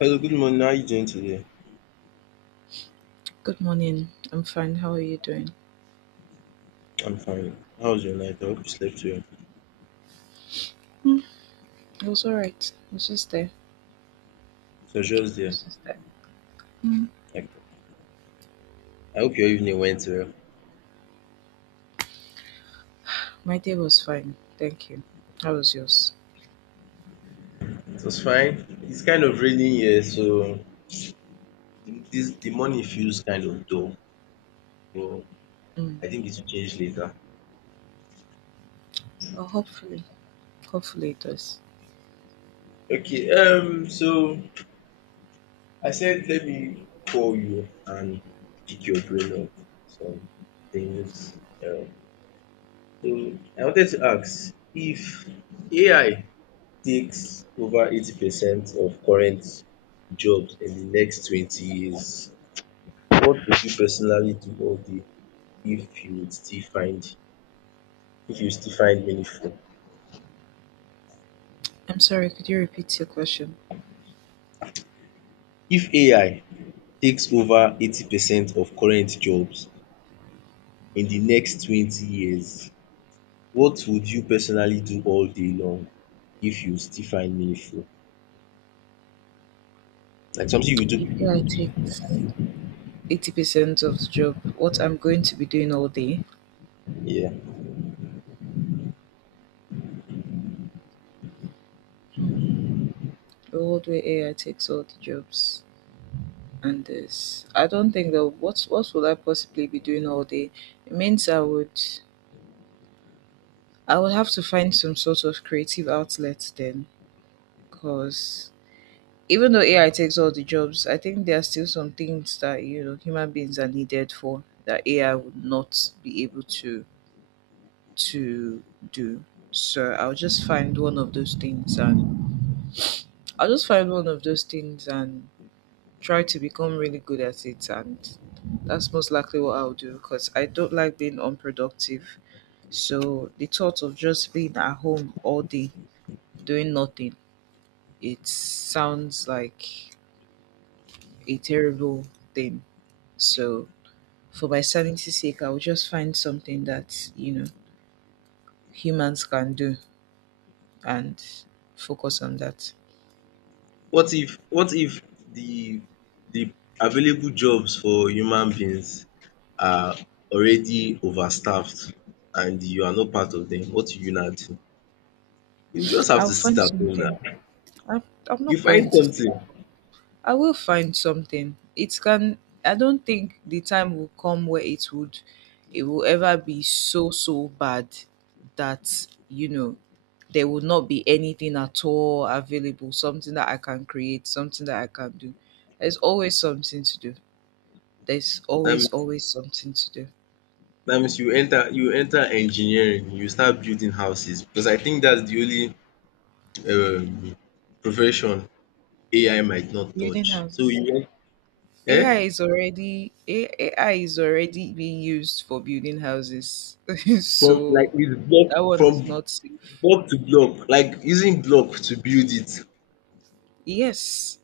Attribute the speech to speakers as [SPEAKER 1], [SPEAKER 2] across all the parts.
[SPEAKER 1] Hello, good morning. How are you doing today?
[SPEAKER 2] Good morning. I'm fine. How are you doing?
[SPEAKER 1] I'm fine. How was your night? I hope you slept well.
[SPEAKER 2] Mm, it was all right.
[SPEAKER 1] It was
[SPEAKER 2] I
[SPEAKER 1] just there.
[SPEAKER 2] was just there. Mm.
[SPEAKER 1] Like, I hope your evening went well.
[SPEAKER 2] My day was fine. Thank you. How was yours?
[SPEAKER 1] It was fine. It's kind of raining here, so the- this the morning feels kind of dull, but
[SPEAKER 2] Mm.
[SPEAKER 1] I think it will change later.
[SPEAKER 2] Well, hopefully. Hopefully it does.
[SPEAKER 1] Okay, so I said let me call you and pick your brain up some things. Um, so I wanted to ask if AI takes over 80% of current jobs in the next 20 years. What would you personally do all day if you would still find if you still find meaningful?
[SPEAKER 2] I'm sorry. Could you repeat your question?
[SPEAKER 1] If AI takes over 80% of current jobs in the next 20 years, what would you personally do all day long if you still find meaningful? Like something you would
[SPEAKER 2] If I
[SPEAKER 1] do,
[SPEAKER 2] take 80% of the job, what I'm going to be doing all day,
[SPEAKER 1] yeah.
[SPEAKER 2] mm. The old way AI takes all the jobs. And this, I don't think that what would I possibly be doing all day? It means I would have to find some sort of creative outlet then, because even though AI takes all the jobs, I think there are still some things that you know human beings are needed for that AI would not be able to do. So I'll just find one of those things and try to become really good at it, and that's most likely what I'll do because I don't like being unproductive. So the thought of just being at home all day doing nothing, it sounds like a terrible thing. So, for my sanity's sake, I will just find something that, you know, humans can do and focus on that.
[SPEAKER 1] What if the the available jobs for human beings are already overstaffed and you are not part of them? What will you now do? You just have
[SPEAKER 2] I'll
[SPEAKER 1] to sit
[SPEAKER 2] find
[SPEAKER 1] at home
[SPEAKER 2] something.
[SPEAKER 1] now.
[SPEAKER 2] I'm, I'm
[SPEAKER 1] You
[SPEAKER 2] not going
[SPEAKER 1] find
[SPEAKER 2] to say,
[SPEAKER 1] something.
[SPEAKER 2] I will find something. It can I don't think the time will come where it will ever be so bad that you know there will not be anything at all available, something that I can create, something that I can do. There's always something to do. There's
[SPEAKER 1] That
[SPEAKER 2] always
[SPEAKER 1] means,
[SPEAKER 2] always something to do.
[SPEAKER 1] that means, you enter engineering. You start building houses because I think that's the only um profession AI might not
[SPEAKER 2] Building
[SPEAKER 1] touch. So you
[SPEAKER 2] houses.
[SPEAKER 1] went, eh
[SPEAKER 2] AI is already being used for building houses.
[SPEAKER 1] from like
[SPEAKER 2] So
[SPEAKER 1] with block
[SPEAKER 2] that one
[SPEAKER 1] from
[SPEAKER 2] is not safe.
[SPEAKER 1] block to block, like using block to build it.
[SPEAKER 2] Yes,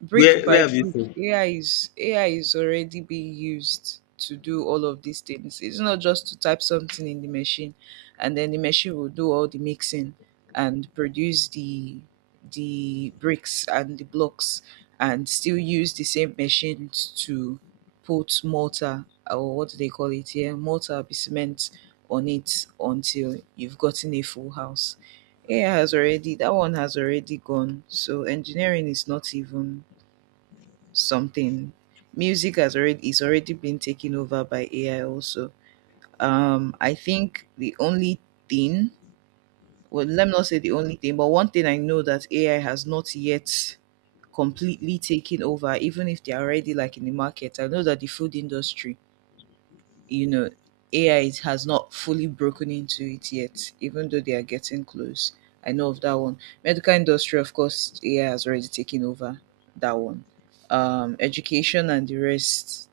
[SPEAKER 2] brick
[SPEAKER 1] Where
[SPEAKER 2] by
[SPEAKER 1] where have you
[SPEAKER 2] brick.
[SPEAKER 1] seen?
[SPEAKER 2] AI is already being used to do all of these things. It's not just to type something in the machine, and then the machine will do all the mixing and produce the bricks and the blocks, and still use the same machines to put mortar, or what do they call it here, mortar be cement, on it until you've gotten a full house. AI has already That one has already gone. So engineering is not even something. Music has already is already been taken over by AI also. I think the only thing, well let me not say the only thing, but one thing I know that AI has not yet completely taken over, even if they're already like in the market. I know that the food industry, you know, has not fully broken into it yet, even though they are getting close. I know of that one. Medical industry, of course, AI has already taken over that one. Education and the rest,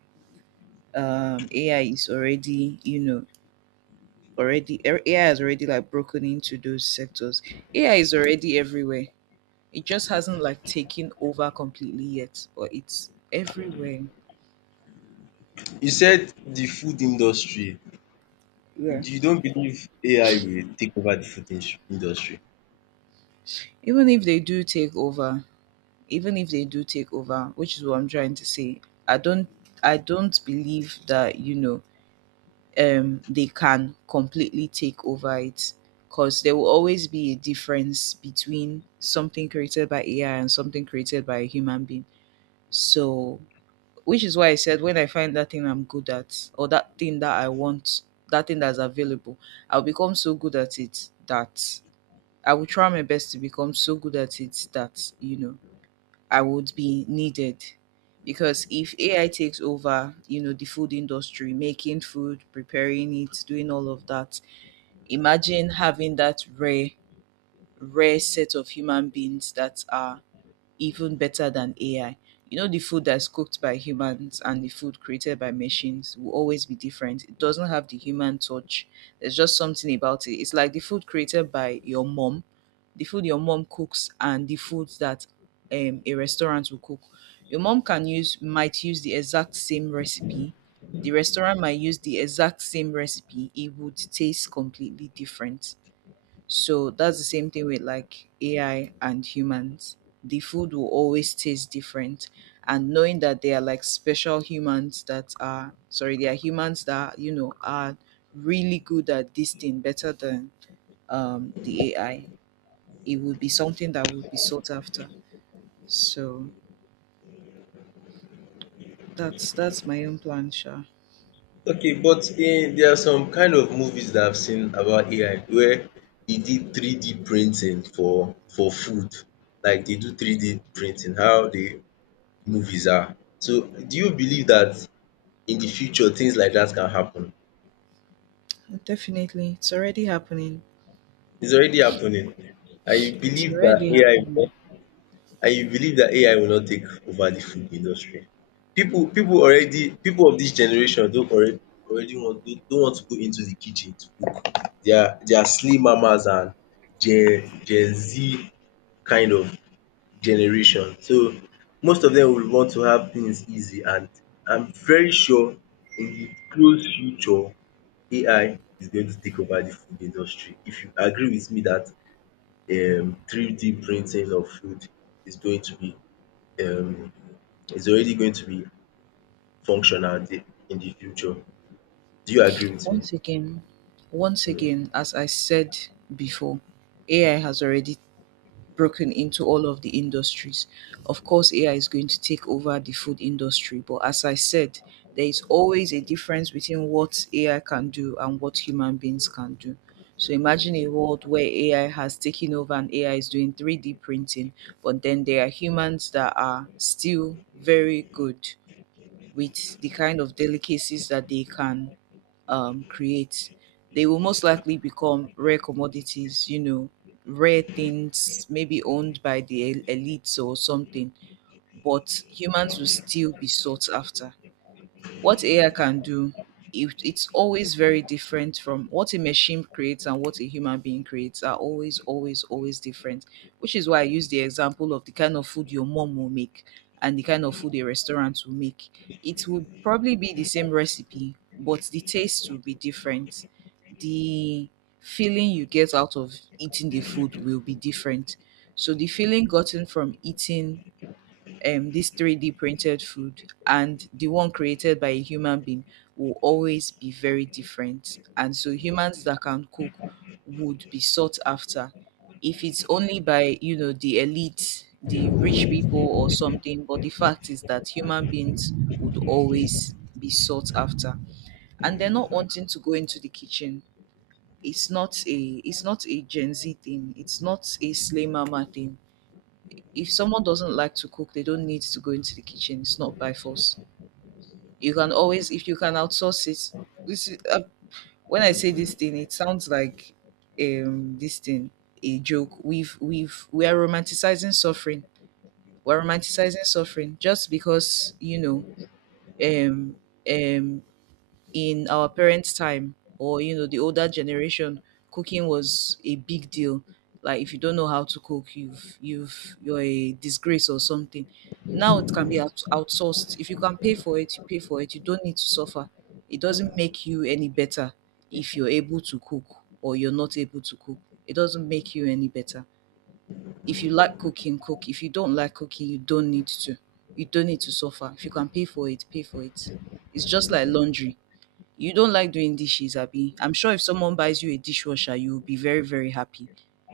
[SPEAKER 2] AI is already, you know, already, AI has already like broken into those sectors. AI is already everywhere. It just hasn't like taken over completely yet, but it's everywhere.
[SPEAKER 1] You said the food industry.
[SPEAKER 2] Yeah,
[SPEAKER 1] You don't believe AI will take over the food industry.
[SPEAKER 2] even if they do take over even if they do take over, which is what I'm trying to say, i don't I don't believe that you know, they can completely take over it, because there will always be a difference between something created by AI and something created by a human being. So, which is why I said when I find that thing I'm good at, or that thing that I want, that thing that's available, I'll become so good at it that I will try my best to become so good at it that, you know, I would be needed. Because if AI takes over, you know, the food industry, making food, preparing it, doing all of that, imagine having that rare set of human beings that are even better than AI. You know, the food that's cooked by humans and the food created by machines will always be different. It doesn't have the human touch. There's just something about it. It's like the food created by your mom, the food your mom cooks, and the food that a restaurant will cook. Your mom can use might use the exact same recipe. The restaurant might use the exact same recipe. It would taste completely different, so that's the same thing with like AI and humans. The food will always taste different. And knowing that they are like special humans that are sorry, they are humans that, you know, are really good at this thing, better than the AI. It would be something that would be sought after. So that's my own plan, Sha.
[SPEAKER 1] Okay, but in there are some kind of movies that I've seen about AI where they did 3D printing for food. Like they do 3D printing, how the movies are. So do you believe that in the future things like that can happen?
[SPEAKER 2] Definitely. It's already happening.
[SPEAKER 1] It's already happening. And you
[SPEAKER 2] It's
[SPEAKER 1] believe that
[SPEAKER 2] already
[SPEAKER 1] AI
[SPEAKER 2] happening.
[SPEAKER 1] I believe that AI will not take over the food industry. People of this generation don already want not want to go into the kitchen to cook. They are slim mamas and Gen Z kind of generation. So most of them will want to have things easy and I'm very sure in the close future AI is going to take over the food industry. If you agree with me that 3D printing of food is going to be, um is already going to be functional in the future. Do you agree with me?
[SPEAKER 2] Once again, Once again, as I said before, AI has already broken into all of the industries. Of course, AI is going to take over the food industry, but as I said, there is always a difference between what AI can do and what human beings can do. So imagine a world where AI has taken over and AI is doing 3D printing, but then there are humans that are still very good with the kind of delicacies that they can create. They will most likely become rare commodities, you know, rare things, maybe owned by the elites or something. But humans will still be sought after. What AI can do, it's always very different from what a machine creates, and what a human being creates are always different. Which is why I use the example of the kind of food your mom will make and the kind of food a restaurant will make. It would probably be the same recipe, but the taste will be different. The feeling you get out of eating the food will be different. So the feeling gotten from eating this 3D printed food and the one created by a human being will always be very different. And so humans that can cook would be sought after, if it's only by, you know, the elite, the rich people or something, but the fact is that human beings would always be sought after. And they're not wanting to go into the kitchen. It's not a Gen Z thing. It's not a Slay Mama thing. If someone doesn't like to cook, they don't need to go into the kitchen. It's not by force. You can always, if you can, outsource it. This is, when I say this thing, it sounds like this thing a joke. We are romanticizing suffering. We're romanticizing suffering just because you know, um um in our parents' time, or you know, the older generation, cooking was a big deal. Like if you don't know how to cook, you're a disgrace or something. Now it can be outsourced. If you can pay for it, you pay for it. You don't need to suffer. It doesn't make you any better if you're able to cook or you're not able to cook. It doesn't make you any better. If you like cooking, cook. If you don't like cooking, you don't need to. You don't need to suffer. If you can pay for it, pay for it. It's just like laundry. You don't like doing dishes, Abby. I'm sure if someone buys you a dishwasher, you'll be very, very happy.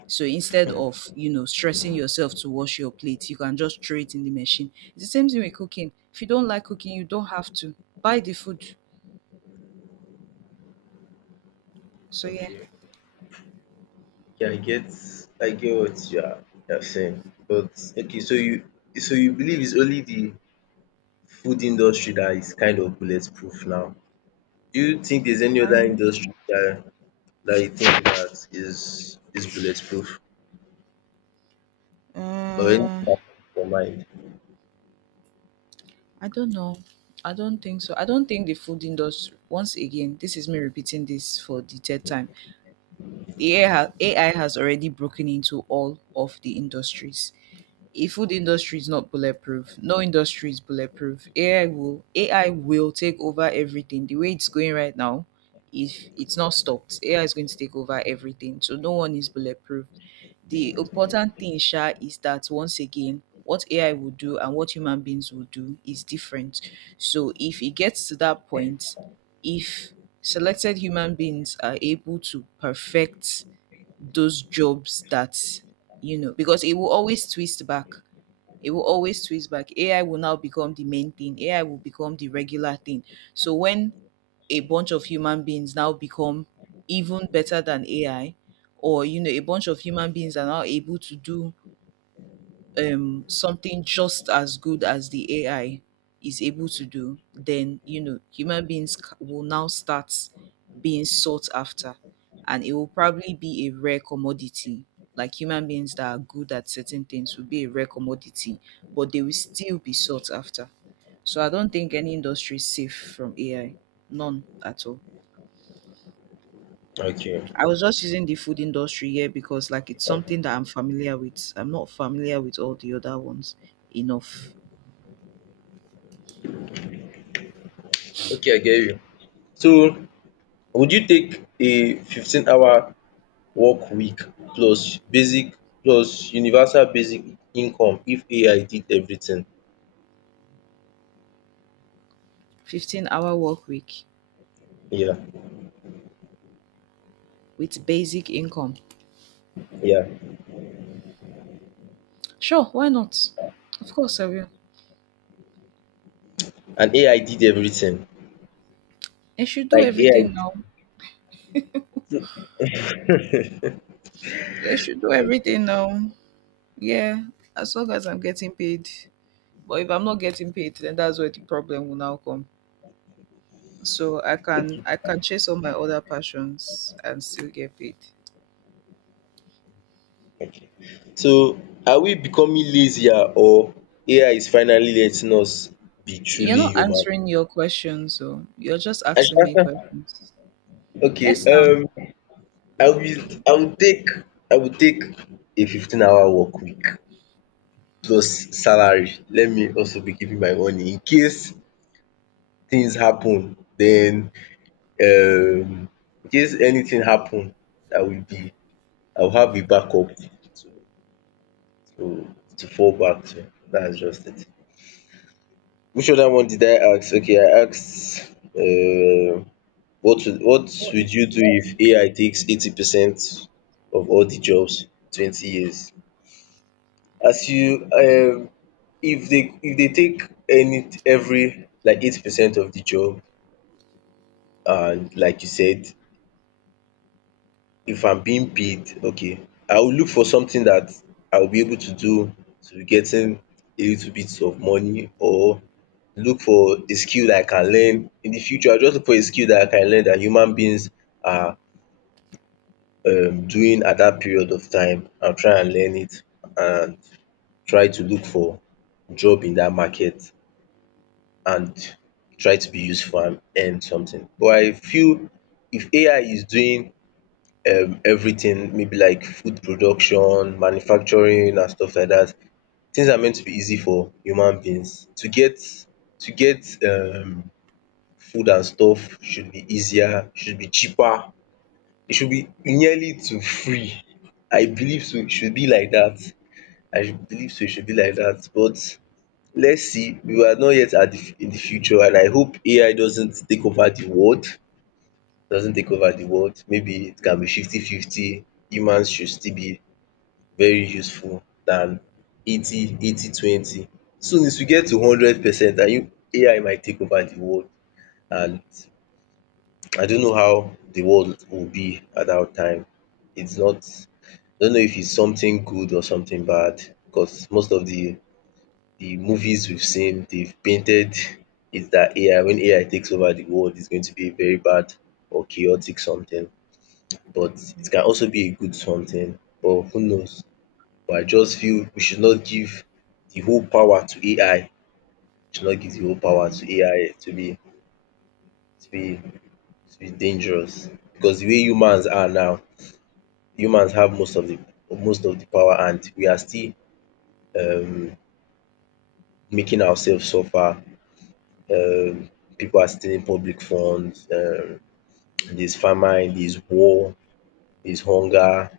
[SPEAKER 2] So instead of, you know, stressing yourself to wash your plate, you can just throw it in the machine. It's the same thing with cooking. If you don't like cooking, you don't have to buy the food. So yeah,
[SPEAKER 1] Okay. Yeah, I get what you are saying. But okay, so you believe it's only the food industry that is kind of bulletproof now. Do you think there's any
[SPEAKER 2] I,
[SPEAKER 1] other industry that you think that is bulletproof? Or anything
[SPEAKER 2] uh,
[SPEAKER 1] that comes to your mind?
[SPEAKER 2] I don't know. I don't think so. I don't think the food industry. Once again, this is me repeating this for the third time. AI has already broken into all of the industries. A food industry is not bulletproof. No industry is bulletproof. AI will take over everything. The way it's going right now, if it's not stopped, AI is going to take over everything. So no one is bulletproof. The important thing, Sha, is that once again, what AI will do and what human beings will do is different. So if it gets to that point, if selected human beings are able to perfect those jobs that you know, because it will always twist back. AI will now become the main thing. AI will become the regular thing. So when a bunch of human beings now become even better than AI, or you know, a bunch of human beings are now able to do something just as good as the AI is able to do, then you know human beings will now start being sought after, and it will probably be a rare commodity. Like human beings that are good at certain things will be a rare commodity, but they will still be sought after. So I don't think any industry is safe from AI, none at all.
[SPEAKER 1] Okay.
[SPEAKER 2] I was just using the food industry here because like it's something that I'm familiar with. I'm not familiar with all the other ones enough.
[SPEAKER 1] Okay, I get you. So would you take a 15-hour work week plus basic plus universal basic income if AI did everything?
[SPEAKER 2] 15-hour work week
[SPEAKER 1] Yeah,
[SPEAKER 2] with basic income.
[SPEAKER 1] yeah.
[SPEAKER 2] Sure, why not? Of course I will.
[SPEAKER 1] And AI did everything.
[SPEAKER 2] I should do
[SPEAKER 1] Like AI.
[SPEAKER 2] everything now. I should do everything now. Yeah, as long as I'm getting paid. But if I'm not getting paid, then that's where the problem will now come. So I can chase all my other passions and still get paid.
[SPEAKER 1] Okay. So are we becoming lazier or AI is finally letting us be
[SPEAKER 2] You're
[SPEAKER 1] truly
[SPEAKER 2] not
[SPEAKER 1] human?
[SPEAKER 2] answering your questions, so you're just
[SPEAKER 1] I
[SPEAKER 2] asking me
[SPEAKER 1] should answer.
[SPEAKER 2] questions.
[SPEAKER 1] Okay.
[SPEAKER 2] Yes, now.
[SPEAKER 1] I will. I will take. I will take a 15-hour work week plus salary. Let me also be giving my money in case things happen. Then, um in case anything happen, I will be I will have a backup to fall back to. That's just it. Which other one did I ask? Okay, I asked, what
[SPEAKER 2] What
[SPEAKER 1] would
[SPEAKER 2] if
[SPEAKER 1] you
[SPEAKER 2] you
[SPEAKER 1] do
[SPEAKER 2] do?
[SPEAKER 1] if AI takes 80% of all the jobs in 20 years? As you, if they take any every, like, 80% of the job, and like you said, if I'm being paid, okay, I will look for something that I will be able to do to be getting a little bit of money, or look for a skill that I can learn in the future. I'll just look for a skill that I can learn that human beings are, doing at that period of time. I'll try and learn it and try to look for job in that market and try to be useful and earn something. But I feel if AI is doing, everything, maybe like food production, manufacturing and stuff like that. Things are meant to be easy for human beings. To get food and stuff should be easier, should be cheaper. It should be nearly to free. I believe so, it should be like that. I should believe so, it should be like that. But let's see, we are not yet at the in the future, and I hope AI doesn't take over the world, doesn't take over the world. Maybe it can be 50 50, humans should still be very useful than eighty eighty twenty. Soon as we get to 100%, and you AI might take over the world, and I don't know how the world will be at that time. It's not I don't know if it's something good or something bad, because most of the movies we've seen, they've painted it that AI, when AI takes over the world, it's going to be a very bad or chaotic something, but it can also be a good something, but who knows. But I just feel we should not give the whole power to AI. We should not give the whole power
[SPEAKER 2] Mm-hmm.
[SPEAKER 1] to AI to be to be dangerous, because the way humans are now, humans have most of the power, and we are still, um making ourselves suffer. Um People are stealing public funds, there's famine, there's war, there's hunger,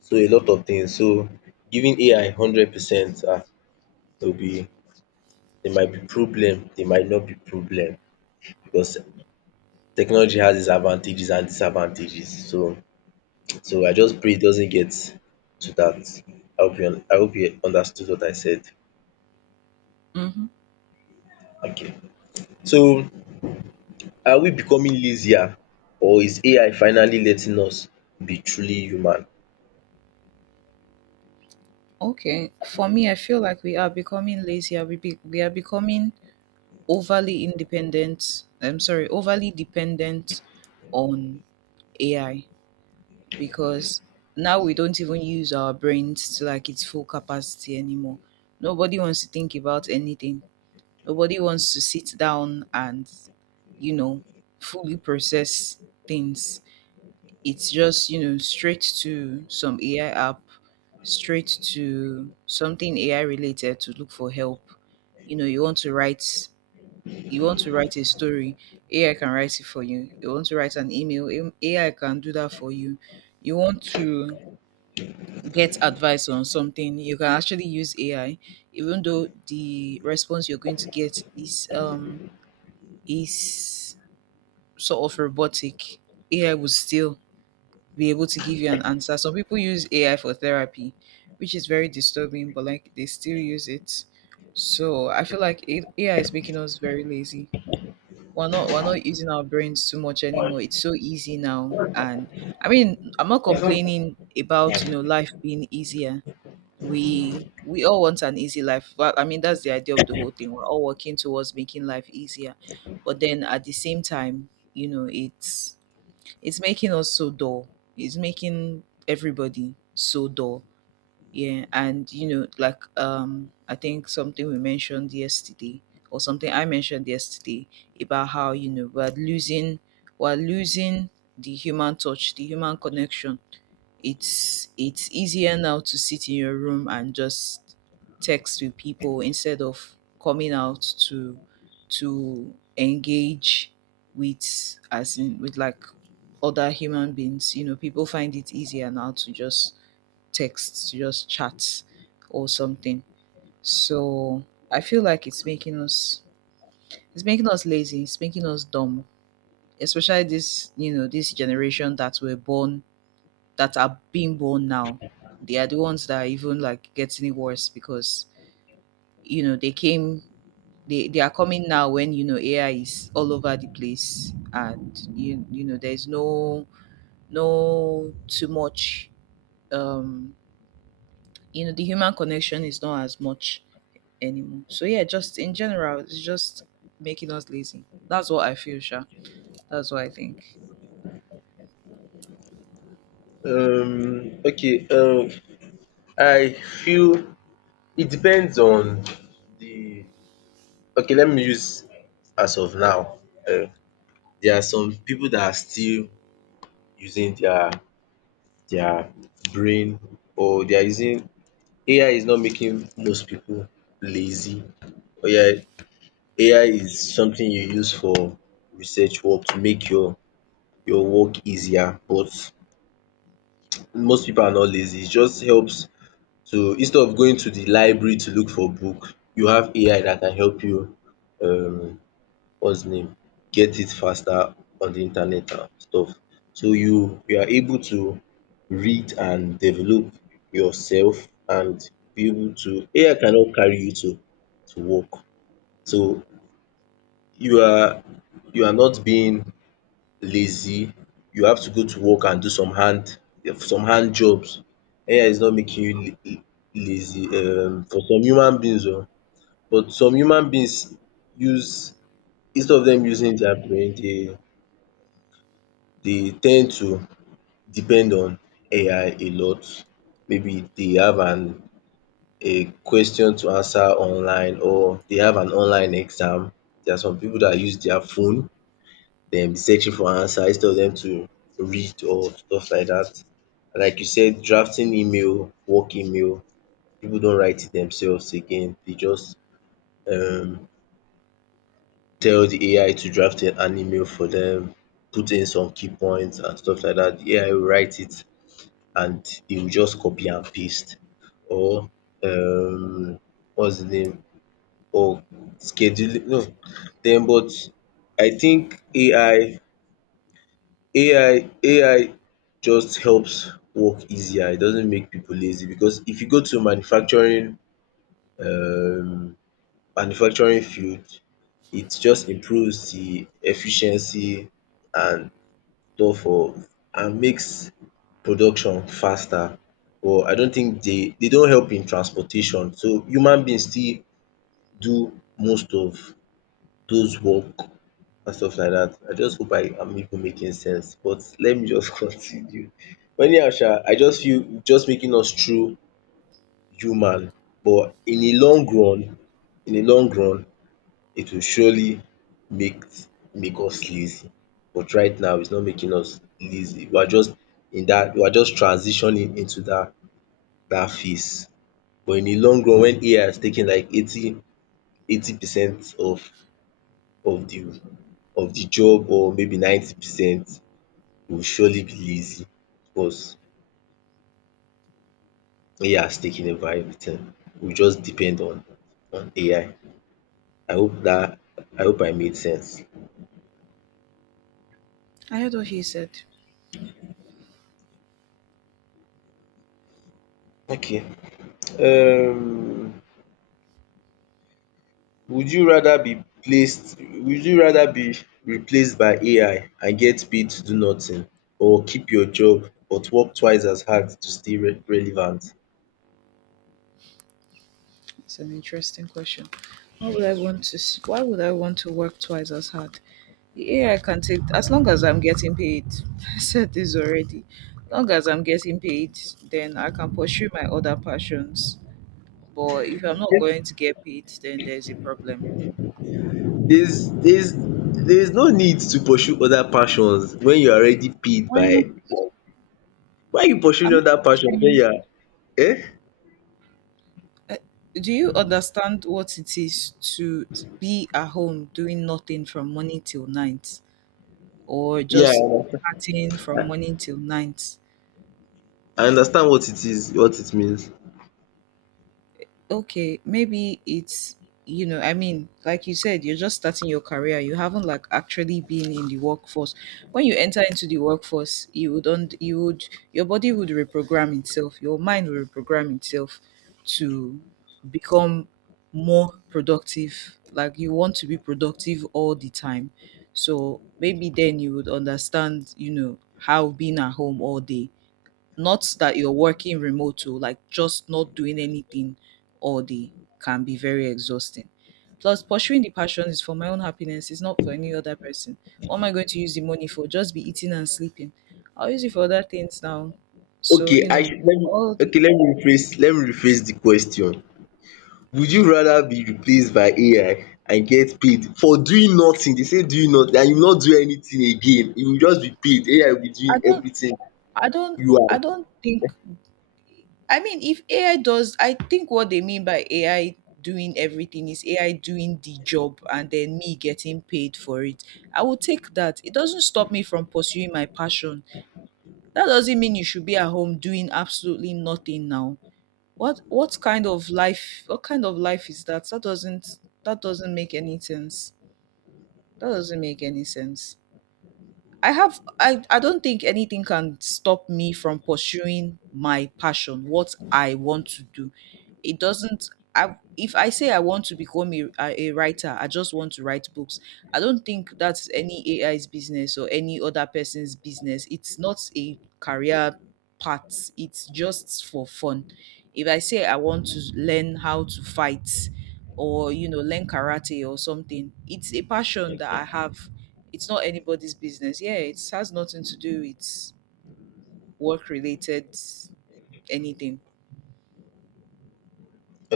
[SPEAKER 1] so a lot of things. So giving AI 100%, will be, there might be problem, there might not be problem. Because technology has its advantages and disadvantages. So I just pray it doesn't get to that. I hope you understood what I said.
[SPEAKER 2] Hmm.
[SPEAKER 1] Okay. So are we becoming lazier or is AI finally letting us be truly human?
[SPEAKER 2] Okay. For me, I feel like we are becoming lazier. We are becoming overly independent. I'm sorry, overly dependent on AI because now we don't even use our brains to like its full capacity anymore. Nobody wants to think about anything. Nobody wants to sit down and, you know, fully process things. It's just, straight to some AI app, straight to something AI related to look for help. You know, you want to write a story, AI can write it for you. You want to write an email, AI can do that for you. You want to get advice on something, you can actually use AI, even though the response you're going to get is is sort of robotic. AI would still be able to give you an answer. Some people use AI for therapy, which is very disturbing, but like they still use it. So I feel like AI is making us very lazy. We're not using our brains too much anymore. It's so easy now, and I mean I'm not
[SPEAKER 1] Um
[SPEAKER 2] complaining about you know life being easier. We all want an easy life. Well, I mean that's the idea of the whole thing. We're all working towards making life easier, but then at the same time, you know it's making us so dull. It's making everybody so dull. Yeah, and you know, like I think something we mentioned yesterday, or something I mentioned yesterday about how you know we're losing the human touch, the human connection. It's easier now to sit in your room and just text with people instead of coming out to engage with, as in with like other human beings. You know, people find it easier now to just text, to just chat or something. So I feel like it's making us lazy, it's making us dumb, especially this, you know, this generation that are being born now, they are the ones that are even like getting it worse because you know they are coming now when you know AI is all over the place and you know there's no too much um you know the human connection is not as much anymore. So yeah, just in general, it's just making us lazy. That's what I feel, Sha. That's what I think.
[SPEAKER 1] okay, I feel it depends on the, okay, let me use as of now. um There are some people that are still using their brain, or they are using, AI is not making most people lazy. Or yeah, AI is something you use for research work to make your work easier, but most people are not lazy. It just helps to, instead of going to the library to look for book, you have AI that can help you, um hustling, get it faster on the internet and stuff. So you are able to read and develop yourself and be able to, AI cannot carry you to work. So you are you are not being lazy. You have to go to work and do some hand jobs. AI is not making you la lazy, for some human beings oo, but some human beings use, instead of dem using their brain, they tend to depend on AI a lot. Maybe they have an a question to answer online, or they have an online exam. There are some people that use their phone, then be searching for answer, instead of them to read or stuff like dat. Like you said, drafting email, work email, people don't write it themselves again. They just, um tell the AI to draft an email for them, put in some key points and stuff like that. The AI will write it, and e will just copy and paste. Or, um what's the name, or scheduling, no, then. But I think AI just helps work easier. It doesn't make people lazy, because if you go to manufacturing, um manufacturing field, it just improves the efficiency and store for and makes production faster. But I don think dey don help in transportation, so human being still do most of those work and stuff like dat. I just hope I am even making sense, but let me just continue. But anyhow sha, I just feel just making us true human, but in a long run in a long run it will surely make make us lazy. But right now it's not making us lazy. We are just in that. We are just transitioning into that phase. But in the long run, when AI has taken like eighty eighty percent of of the the job, or maybe 90%, we will surely be lazy, because AI has taken over everything. We just depend on AI. I I hope that I hope I made sense.
[SPEAKER 2] I heard what he said.
[SPEAKER 1] Okay, um would you rather be replaced by AI and get paid to do nothing, or keep your job but work twice as hard to stay relevant?
[SPEAKER 2] It's an interesting question. Why would I want to? Why would I want to work twice as hard? The AI can take as long as I'm getting paid. I said this already. As long as I'm getting paid, then I can pursue my other passions. But if I'm not going to get paid, then there's a problem.
[SPEAKER 1] There's no need to pursue other passions when you are already paid
[SPEAKER 2] Why not?
[SPEAKER 1] by, why you pursuing
[SPEAKER 2] I'm not
[SPEAKER 1] other passion when
[SPEAKER 2] pursuing.
[SPEAKER 1] you are,
[SPEAKER 2] uh, Do you understand what it is to be at home doing nothing from morning till night, or
[SPEAKER 1] yeah.
[SPEAKER 2] just partying from morning till night?
[SPEAKER 1] I understand what it is, what it means.
[SPEAKER 2] Okay, maybe it's, you know, I mean, like you said, you're just starting your career. You haven't like actually been in the workforce. When you enter into the workforce, you would not you would your body would reprogram itself. Your mind will reprogram itself to become more productive. Like you want to be productive all the time. So maybe then you would understand, you know, how being at home all day, not that you're working remote oh, like just not doing anything all day can be very exhausting. Plus, pursuing the passion is for my own happiness, it's not for any other person. What am I going to use the money for? Just be eating and sleeping. I'll use it for other things now. So,
[SPEAKER 1] Okay,
[SPEAKER 2] you
[SPEAKER 1] I
[SPEAKER 2] know,
[SPEAKER 1] should let me,
[SPEAKER 2] all the
[SPEAKER 1] okay let me rephrase the question. Would you rather be replaced by AI and get paid for doing nothing, dey say doing nothing, and you no do anything again, you go just be paid, AI will be doing
[SPEAKER 2] I don't
[SPEAKER 1] everything,
[SPEAKER 2] I don't
[SPEAKER 1] you are.
[SPEAKER 2] I don't think. I mean, if AI does, I think what they mean by AI doing everything is AI doing the job and then me getting paid for it. I will take that. It doesn't stop me from pursuing my passion. That doesn't mean you should be at home doing absolutely nothing now. What kind of life is that? That doesn't make any sense. That doesn't make any sense. I don't think anything can stop me from pursuing my passion, what I want to do. It doesn't. I If I say I want to become a, a writer, I just want to write books. I don't think that's any AI's business or any other person's business. It's not a career path. It's just for fun. If I say I want to learn how to fight or you know learn karate or something, it's a passion that I have. It's not anybody's business. Yeah, it has nothing to do with work related anything.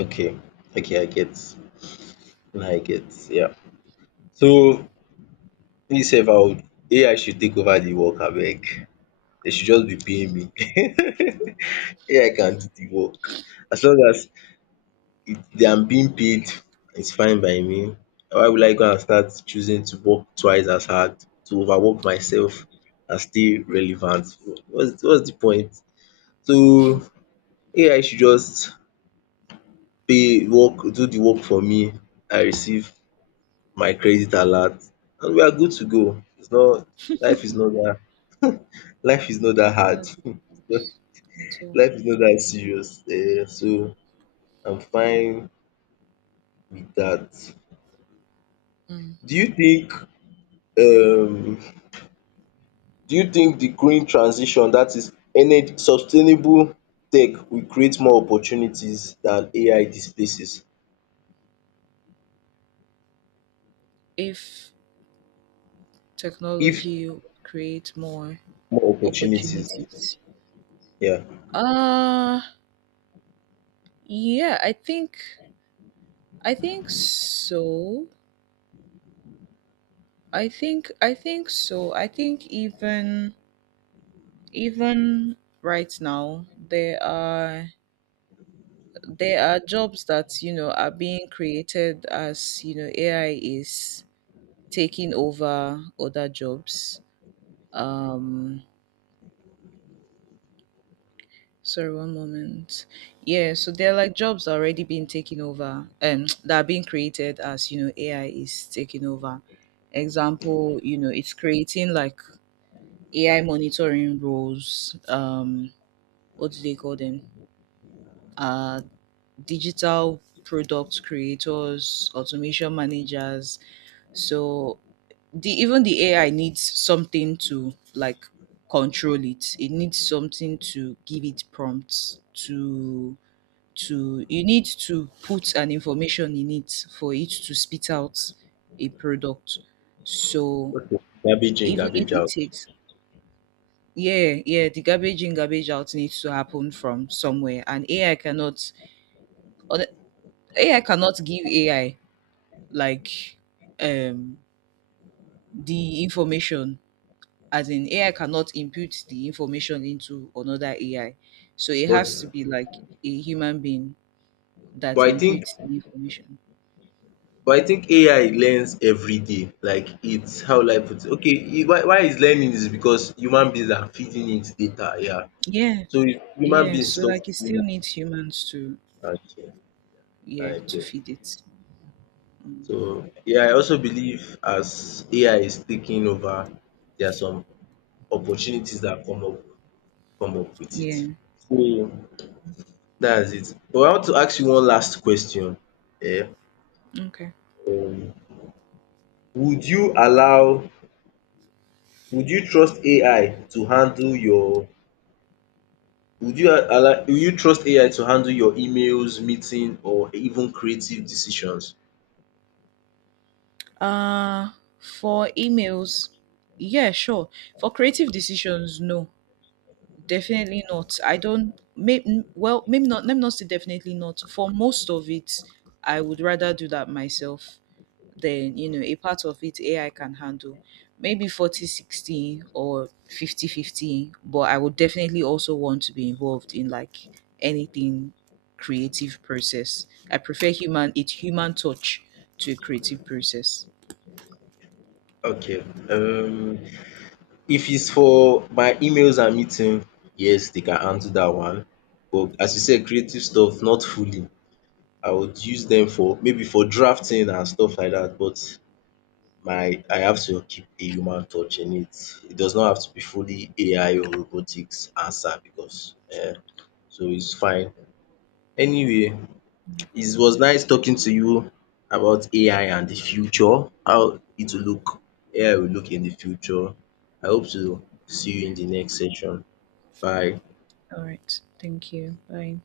[SPEAKER 1] Okay, okay I get now, I get yeah. So me sef, I would AI should take over the work abeg, dey should just be paying me. AI can do the work, as long as it, they am being paid. It's fine by me. Why will I go and start choosing to work twice as hard to overwork myself and stay relevant? What's the point? So AI should just pay work do the work for me. I receive my credit alert and we are good to go. It's not life is not that life is not that
[SPEAKER 2] It's not
[SPEAKER 1] hard.
[SPEAKER 2] that difficult at all.
[SPEAKER 1] Life is not that serious. So I'm fine with that.
[SPEAKER 2] Mm.
[SPEAKER 1] Do you think um Do you think the green transition, that is, ener sustainable tech, will create more opportunities than AI displaces?
[SPEAKER 2] If
[SPEAKER 1] If
[SPEAKER 2] technology will create more
[SPEAKER 1] more opportunities,
[SPEAKER 2] opportunities.
[SPEAKER 1] yeah.
[SPEAKER 2] Uh yeah, I think so. I think so. I think even right now there are jobs that you know are being created as you know AI is taking over other jobs. Um, sorry, one moment. Yeah, so there are like jobs already being taken over, that are being created as you know AI is taking over. Example, you know, it's creating like AI monitoring roles. What do they call them? Uh, digital product creators, automation managers. So the even the AI needs something to like control it. It needs something to give it prompts to. You need to put an information in it for it to spit out a product. So
[SPEAKER 1] Okay. Garbage in,
[SPEAKER 2] even if
[SPEAKER 1] garbage
[SPEAKER 2] it
[SPEAKER 1] out.
[SPEAKER 2] takes, yeah, yeah, the garbage in, garbage out needs to happen from somewhere. And AI cannot on- AI cannot give AI like um the information, as in AI cannot input the information into another AI. So it has to
[SPEAKER 1] But
[SPEAKER 2] be like a human being that
[SPEAKER 1] but I think
[SPEAKER 2] inputs the information.
[SPEAKER 1] but I think AI learns every day. Like, it's, how will I put it? Okay, why it's learning is because human beings are feeding it data, yeah.
[SPEAKER 2] Yeah,
[SPEAKER 1] So if human
[SPEAKER 2] yeah.
[SPEAKER 1] beings
[SPEAKER 2] So
[SPEAKER 1] stop
[SPEAKER 2] like it still
[SPEAKER 1] feeding
[SPEAKER 2] needs humans to,
[SPEAKER 1] it, okay,
[SPEAKER 2] yeah,
[SPEAKER 1] I
[SPEAKER 2] to
[SPEAKER 1] get.
[SPEAKER 2] feed it. Mm.
[SPEAKER 1] So yeah, I also believe as AI is taking over, there are some opportunities that come up with it.
[SPEAKER 2] Yeah.
[SPEAKER 1] That's it. But I want to ask you one last question. um
[SPEAKER 2] Okay.
[SPEAKER 1] Would you allow would you trust AI to handle your would you trust AI to handle your emails, meeting or even creative decisions?
[SPEAKER 2] Uh for emails, yeah, sure. For creative decisions, no. Definitely not. I don't may, n- well, maybe not, let me not say definitely not. For most of it, I would rather do that myself. Then you know a part of it AI can handle maybe 40-60 or 50-50. But I would definitely also want to be involved in like anything creative process. I prefer human, it's human touch to a creative process.
[SPEAKER 1] Okay. Um If it's for my emails and meeting, yes, they can handle that one. But as you said, creative stuff, not fully. I would use them for maybe for drafting and stuff like that. But my I have to keep a human touch in it. It does not have to be fully AI or robotics answer because so it's fine. Anyway, it was nice talking to you about AI and the future, how it will look, AI will look in the future. I hope to see you in the next session. Bye.
[SPEAKER 2] All right, thank you, bye.